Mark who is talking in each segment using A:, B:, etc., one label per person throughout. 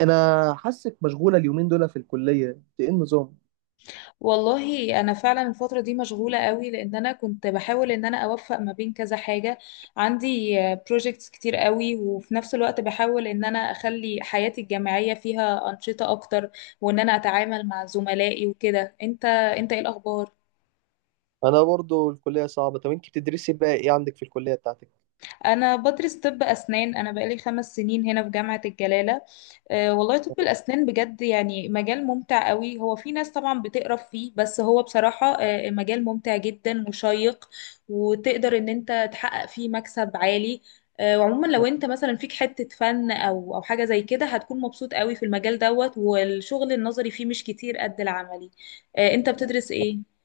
A: انا حاسك مشغوله اليومين دول في الكليه، انت ايه النظام؟
B: والله انا فعلا الفتره دي مشغوله قوي لان انا كنت بحاول ان انا اوفق ما بين كذا حاجه. عندي بروجكتس كتير قوي، وفي نفس الوقت بحاول ان انا اخلي حياتي الجامعيه فيها انشطه اكتر وان انا اتعامل مع زملائي وكده. انت ايه الاخبار؟
A: انا برضو الكليه صعبه، طب انت بتدرسي بقى ايه عندك في الكليه بتاعتك؟
B: انا بدرس طب اسنان، انا بقالي 5 سنين هنا في جامعه الجلاله. والله طب الأسنان بجد يعني مجال ممتع قوي. هو في ناس طبعا بتقرف فيه، بس هو بصراحة مجال ممتع جدا وشيق، وتقدر ان انت تحقق فيه مكسب عالي. وعموما لو انت مثلا فيك حتة فن او حاجة زي كده، هتكون مبسوط قوي في المجال دوت، والشغل النظري فيه مش كتير قد العملي. انت بتدرس ايه؟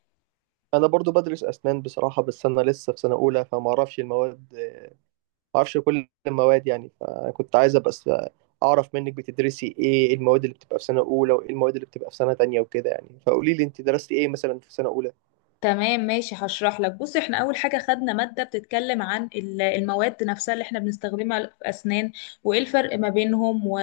A: انا برضو بدرس اسنان بصراحه، بس انا لسه في سنه اولى فما اعرفش المواد، ما اعرفش كل المواد، يعني فكنت عايزه بس اعرف منك بتدرسي ايه، إيه المواد اللي بتبقى في سنه اولى، وايه المواد اللي بتبقى في سنه تانية وكده، يعني فقولي لي انت درستي ايه مثلا في سنه اولى.
B: تمام ماشي، هشرح لك. بص، احنا اول حاجه خدنا ماده بتتكلم عن المواد نفسها اللي احنا بنستخدمها في اسنان، وايه الفرق ما بينهم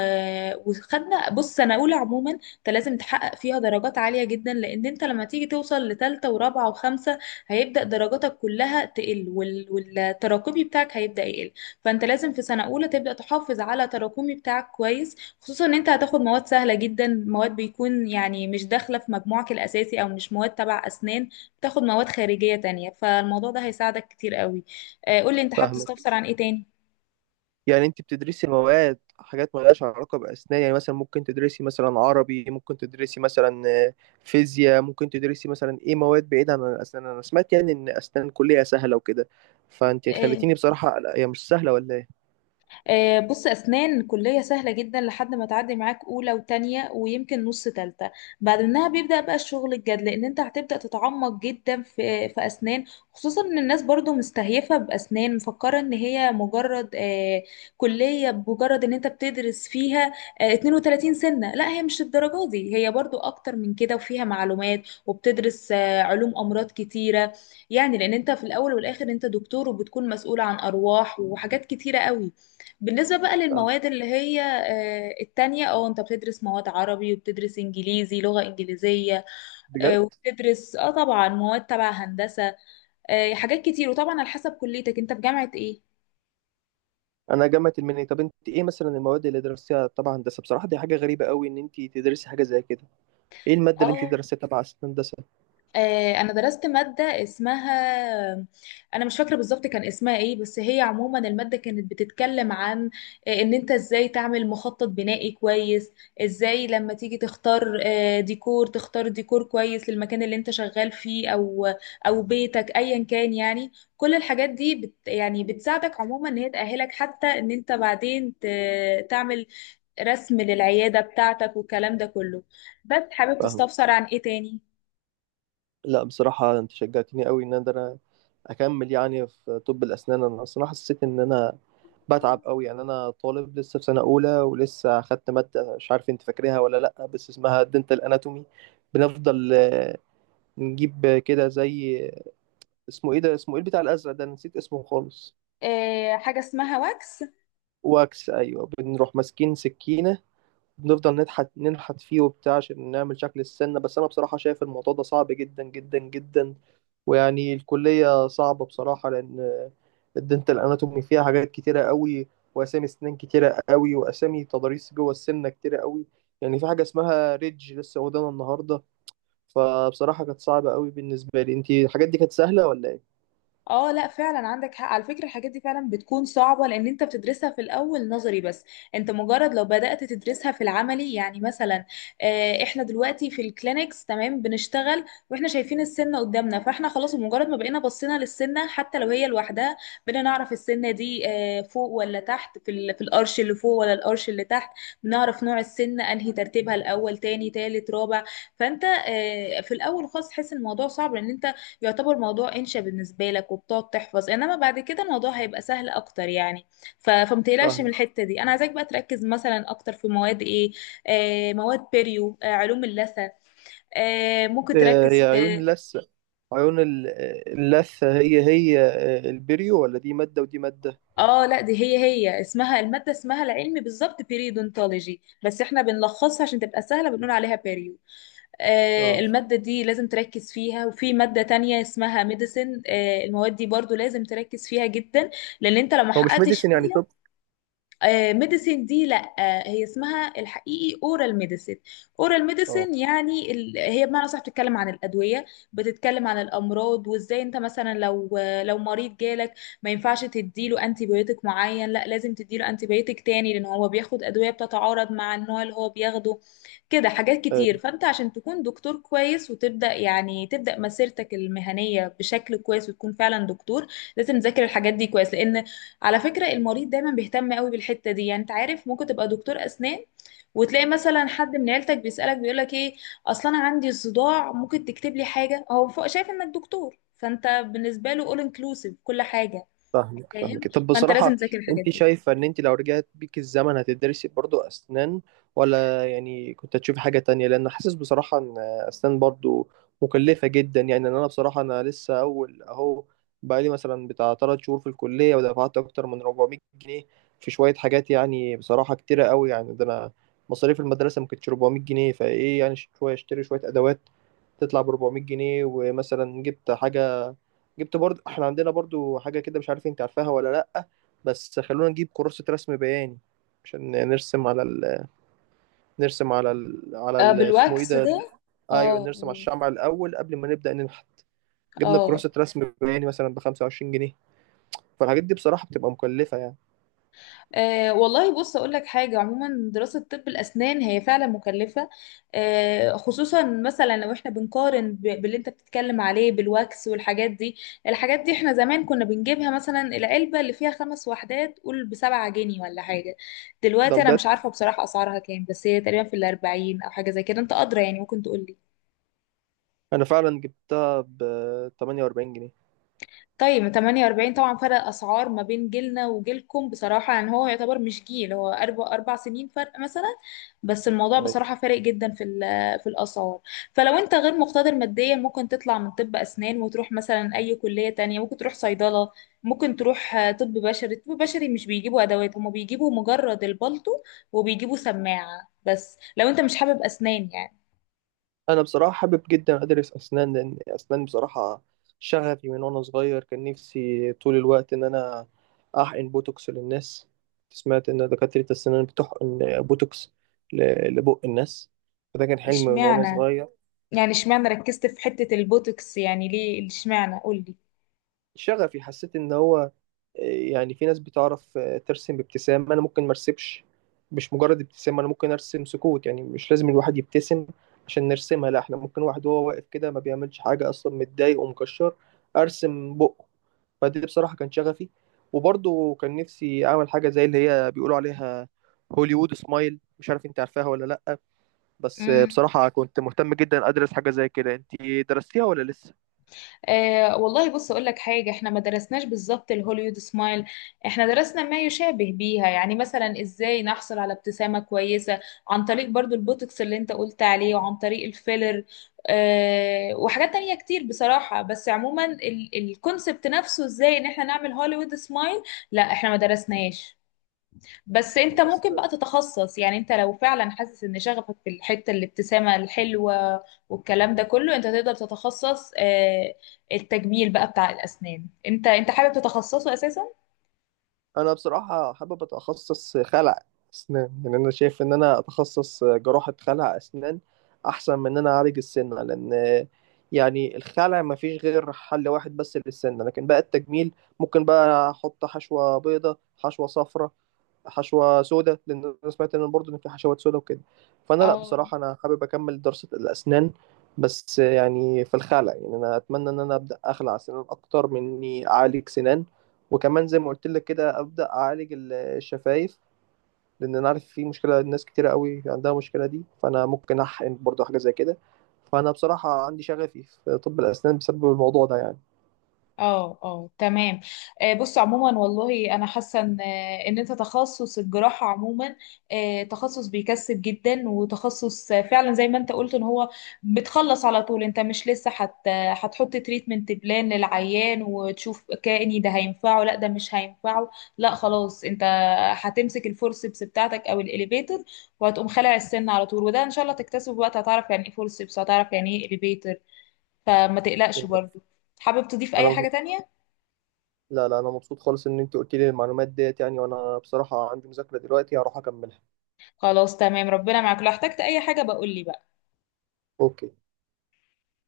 B: وخدنا. بص، سنه اولى عموما انت لازم تحقق فيها درجات عاليه جدا، لان انت لما تيجي توصل لثالثه ورابعه وخمسه هيبدا درجاتك كلها تقل، والتراكمي بتاعك هيبدا يقل. فانت لازم في سنه اولى تبدا تحافظ على تراكمي بتاعك كويس، خصوصا ان انت هتاخد مواد سهله جدا، مواد بيكون يعني مش داخله في مجموعك الاساسي، او مش مواد تبع اسنان، تاخد مواد خارجية تانية. فالموضوع ده هيساعدك كتير قوي. قولي، انت حابب
A: فاهمك.
B: تستفسر عن ايه تاني؟
A: يعني انت بتدرسي مواد حاجات مالهاش علاقة بأسنان، يعني مثلا ممكن تدرسي مثلا عربي، ممكن تدرسي مثلا آه، فيزياء، ممكن تدرسي مثلا ايه، مواد بعيدة عن الأسنان. انا سمعت يعني ان أسنان كلية سهلة وكده، فانت
B: إيه.
A: خليتيني بصراحة... لا، هي مش سهلة ولا ايه؟
B: بص، أسنان كلية سهلة جدا لحد ما تعدي معاك أولى وتانية ويمكن نص تالتة. بعد منها بيبدأ بقى الشغل الجاد، لأن أنت هتبدأ تتعمق جدا في أسنان. خصوصا إن الناس برضو مستهيفة بأسنان، مفكرة إن هي مجرد كلية، بمجرد إن أنت بتدرس فيها 32 سنة. لا، هي مش الدرجة دي، هي برضو أكتر من كده، وفيها معلومات، وبتدرس علوم أمراض كتيرة، يعني لأن أنت في الأول والآخر أنت دكتور وبتكون مسؤول عن أرواح وحاجات كتيرة قوي. بالنسبة بقى
A: آه،
B: للمواد اللي هي التانية، او انت بتدرس مواد عربي وبتدرس انجليزي لغة انجليزية،
A: بجد؟
B: وبتدرس اه طبعا مواد تبع هندسة، حاجات كتير، وطبعا على حسب كليتك انت في جامعة ايه.
A: انا جامعة المنيا. طب انت ايه مثلا المواد اللي درستيها تبع هندسة؟ بصراحة دي حاجة غريبة قوي ان انت تدرسي حاجة زي كده. ايه المادة اللي انت
B: اه.
A: درستيها تبع هندسة؟
B: انا درست ماده اسمها، انا مش فاكره بالظبط كان اسمها ايه، بس هي عموما الماده كانت بتتكلم عن ان انت ازاي تعمل مخطط بنائي كويس، ازاي لما تيجي تختار ديكور، تختار ديكور كويس للمكان اللي انت شغال فيه او بيتك ايا كان. يعني كل الحاجات دي بت يعني بتساعدك عموما، ان هي تأهلك حتى ان انت بعدين تعمل رسم للعياده بتاعتك والكلام ده كله. بس حابب
A: فاهمة.
B: تستفسر عن ايه تاني؟
A: لا بصراحة انت شجعتني قوي ان انا اكمل يعني في طب الاسنان. انا اصلا حسيت ان انا بتعب قوي، يعني انا طالب لسه في سنة اولى، ولسه اخدت مادة، مش عارف انت فاكرها ولا لا، بس اسمها دنتال اناتومي. بنفضل نجيب كده زي... اسمه ايه ده؟ اسمه ايه بتاع الازرق ده؟ أنا نسيت اسمه خالص.
B: حاجة اسمها واكس.
A: واكس، ايوه. بنروح ماسكين سكينة، بنفضل نضحك ننحت فيه وبتاع عشان نعمل شكل السنة. بس أنا بصراحة شايف الموضوع ده صعب جدا جدا جدا، ويعني الكلية صعبة بصراحة، لأن الدنتال أناتومي فيها حاجات كتيرة قوي، وأسامي أسنان كتيرة قوي، وأسامي تضاريس جوه السنة كتيرة قوي. يعني في حاجة اسمها ريدج لسه قدامنا النهاردة. فبصراحة كانت صعبة قوي بالنسبة لي. أنتي الحاجات دي كانت سهلة ولا إيه؟
B: اه لا، فعلا عندك حق على فكرة، الحاجات دي فعلا بتكون صعبة لان انت بتدرسها في الاول نظري بس. انت مجرد لو بدأت تدرسها في العملي يعني مثلا، احنا دلوقتي في الكلينكس تمام بنشتغل، واحنا شايفين السنة قدامنا، فاحنا خلاص مجرد ما بقينا بصينا للسنة حتى لو هي لوحدها، بقينا نعرف السنة دي فوق ولا تحت، في في القرش اللي فوق ولا القرش اللي تحت. بنعرف نوع السنة، انهي ترتيبها، الاول تاني تالت رابع. فانت في الاول خالص تحس الموضوع صعب، لان انت يعتبر موضوع انشا بالنسبه لك وبتقعد تحفظ، انما بعد كده الموضوع هيبقى سهل اكتر يعني. فمتقلقش من
A: فاهمة.
B: الحته دي. انا عايزاك بقى تركز مثلا اكتر في مواد ايه. آه، مواد بيريو، آه علوم اللثه، آه ممكن
A: آه،
B: تركز
A: هي عيون
B: في.
A: اللثة. عيون اللثة، هي البريو، ولا دي مادة ودي مادة؟
B: اه لا، دي هي اسمها، الماده اسمها العلمي بالظبط بيريودونتولوجي بس احنا بنلخصها عشان تبقى سهله، بنقول عليها بيريو. آه،
A: اه.
B: الماده دي لازم تركز فيها، وفي ماده تانية اسمها ميديسن، آه المواد دي برضو لازم تركز فيها جدا لان انت لو ما
A: هو مش
B: حققتش
A: ميديسن يعني
B: فيها.
A: طب؟
B: ميديسين دي لا، هي اسمها الحقيقي اورال ميديسين. اورال
A: اه.
B: ميديسين يعني هي بمعنى صح بتتكلم عن الادويه، بتتكلم عن الامراض، وازاي انت مثلا لو لو مريض جالك ما ينفعش تديله انتي بيوتيك معين، لا لازم تديله انتي بيوتيك تاني لان هو بياخد ادويه بتتعارض مع النوع اللي هو بياخده. كده حاجات كتير.
A: ايوه.
B: فانت عشان تكون دكتور كويس، وتبدا يعني تبدا مسيرتك المهنيه بشكل كويس، وتكون فعلا دكتور، لازم تذاكر الحاجات دي كويس، لان على فكرة المريض دايما بيهتم قوي بالحتة دي. يعني انت عارف، ممكن تبقى دكتور أسنان وتلاقي مثلا حد من عيلتك بيسألك بيقولك ايه، اصلا انا عندي صداع ممكن تكتب لي حاجة. هو فوق شايف انك دكتور، فانت بالنسبة له all inclusive، كل حاجة.
A: فاهمك فاهمك.
B: فاهم،
A: طب
B: فانت
A: بصراحة
B: لازم تذاكر
A: انت
B: الحاجات دي.
A: شايفة ان انت لو رجعت بيك الزمن هتدرسي برضو اسنان، ولا يعني كنت هتشوفي حاجة تانية؟ لان حاسس بصراحة ان اسنان برضو مكلفة جدا، يعني ان انا بصراحة انا لسه اول اهو، بقالي مثلا بتاع 3 شهور في الكلية ودفعت اكتر من 400 جنيه في شوية حاجات، يعني بصراحة كتيرة قوي، يعني ده انا مصاريف المدرسة ما كانتش 400 جنيه، فايه؟ يعني شوية اشتري شوية ادوات تطلع ب 400 جنيه، ومثلا جبت حاجة، جبت برضو... احنا عندنا برضو حاجة كده، مش عارف انت عارفاها ولا لأ، بس خلونا نجيب كراسة رسم بياني عشان نرسم على ال... نرسم على ال... على ال... اسمه ايه
B: بالواكس
A: ده
B: ده.
A: ايوه،
B: اه.
A: نرسم على الشمع الأول قبل ما نبدأ ننحت.
B: اه.
A: جبنا
B: آه.
A: كراسة رسم بياني مثلا بخمسة وعشرين جنيه. فالحاجات دي بصراحة بتبقى مكلفة يعني.
B: أه والله، بص اقول لك حاجه، عموما دراسه طب الاسنان هي فعلا مكلفه. أه خصوصا مثلا لو احنا بنقارن باللي انت بتتكلم عليه بالواكس والحاجات دي. الحاجات دي احنا زمان كنا بنجيبها مثلا، العلبه اللي فيها 5 وحدات قول بـ7 جنيه ولا حاجه.
A: ده
B: دلوقتي انا
A: بجد؟
B: مش عارفه بصراحه اسعارها كام، بس هي تقريبا في الاربعين او حاجه زي كده، انت ادرى يعني، ممكن تقول لي.
A: أنا فعلا جبتها بتمانية وأربعين جنيه.
B: طيب 48، طبعا فرق اسعار ما بين جيلنا وجيلكم بصراحه، يعني هو يعتبر مش جيل، هو اربع سنين فرق مثلا. بس الموضوع بصراحه فارق جدا في في الاسعار. فلو انت غير مقتدر ماديا، ممكن تطلع من طب اسنان وتروح مثلا اي كليه تانية، ممكن تروح صيدله، ممكن تروح طب بشري. طب بشري مش بيجيبوا ادوات، هما بيجيبوا مجرد البلطو وبيجيبوا سماعه بس، لو انت مش حابب اسنان يعني.
A: انا بصراحه حابب جدا ادرس اسنان، لان اسنان بصراحه شغفي. من وانا صغير كان نفسي طول الوقت ان انا احقن بوتوكس للناس. سمعت ان دكاتره الاسنان بتحقن بوتوكس لبق الناس. فده كان حلم من وانا
B: اشمعنى،
A: صغير.
B: يعني اشمعنى ركزت في حته البوتوكس، يعني ليه اشمعنى، قولي.
A: شغفي، حسيت ان هو يعني في ناس بتعرف ترسم بابتسامة. انا ممكن ما ارسمش. مش مجرد ابتسامة، انا ممكن ارسم سكوت. يعني مش لازم الواحد يبتسم عشان نرسمها، لا، احنا ممكن واحد وهو واقف كده ما بيعملش حاجة اصلا، متضايق ومكشر، ارسم بقه. فدي بصراحة كان شغفي. وبرضه كان نفسي أعمل حاجة زي اللي هي بيقولوا عليها هوليوود سمايل. مش عارف أنت عارفاها ولا لأ، بس بصراحة كنت مهتم جدا أدرس حاجة زي كده. أنت درستيها ولا لسه؟
B: والله بص اقول لك حاجه، احنا ما درسناش بالظبط الهوليوود سمايل، احنا درسنا ما يشابه بيها. يعني مثلا ازاي نحصل على ابتسامه كويسه عن طريق برضو البوتوكس اللي انت قلت عليه، وعن طريق الفيلر، وحاجات تانية كتير بصراحه. بس عموما الكونسبت نفسه ازاي ان احنا نعمل هوليوود سمايل، لا احنا ما درسناش. بس
A: آه،
B: انت
A: بس
B: ممكن بقى تتخصص. يعني انت لو فعلا حاسس ان شغفك في الحتة الابتسامة الحلوة والكلام ده كله، انت تقدر تتخصص التجميل بقى بتاع الاسنان. انت حابب تتخصصه اساسا؟
A: انا بصراحه حابب اتخصص خلع اسنان. يعني انا شايف ان انا اتخصص جراحه خلع اسنان احسن من ان انا اعالج السنه، لان يعني الخلع ما فيش غير حل واحد بس للسنه، لكن بقى التجميل ممكن بقى احط حشوه بيضه، حشوه صفراء، حشوه سوداء، لان انا سمعت ان برضه ان في حشوات سوداء وكده. فانا لا
B: اه.
A: بصراحه انا حابب اكمل دراسه الاسنان، بس يعني في الخلع، يعني انا اتمنى ان انا ابدا اخلع اسنان اكتر من اني اعالج سنان. وكمان زي ما قلت لك كده، ابدا اعالج الشفايف، لان انا عارف في مشكله، ناس كتيره قوي عندها المشكله دي، فانا ممكن احقن برضه حاجه زي كده. فانا بصراحه عندي شغفي في طب الاسنان بسبب الموضوع ده يعني.
B: اه. اه تمام. بص عموما والله انا حاسه ان ان انت تخصص الجراحه عموما تخصص بيكسب جدا، وتخصص فعلا زي ما انت قلت، ان هو بتخلص على طول. انت مش لسه هتحط تريتمنت بلان للعيان وتشوف كأني ده هينفعه لا ده مش هينفعه. لا خلاص، انت هتمسك الفورسبس بتاعتك او الاليفيتر، وهتقوم خلع السن على طول. وده ان شاء الله تكتسبه وقت، هتعرف يعني ايه فورسبس، هتعرف يعني ايه اليفيتر. فما تقلقش برضه. حابب تضيف اي حاجه
A: انا
B: تانية؟
A: لا لا، انا مبسوط خالص ان انت قلت لي المعلومات ديت، يعني وانا بصراحه عندي مذاكره دلوقتي هروح اكملها.
B: خلاص تمام، ربنا معاك، لو احتجت اي حاجة بقول لي بقى.
A: اوكي.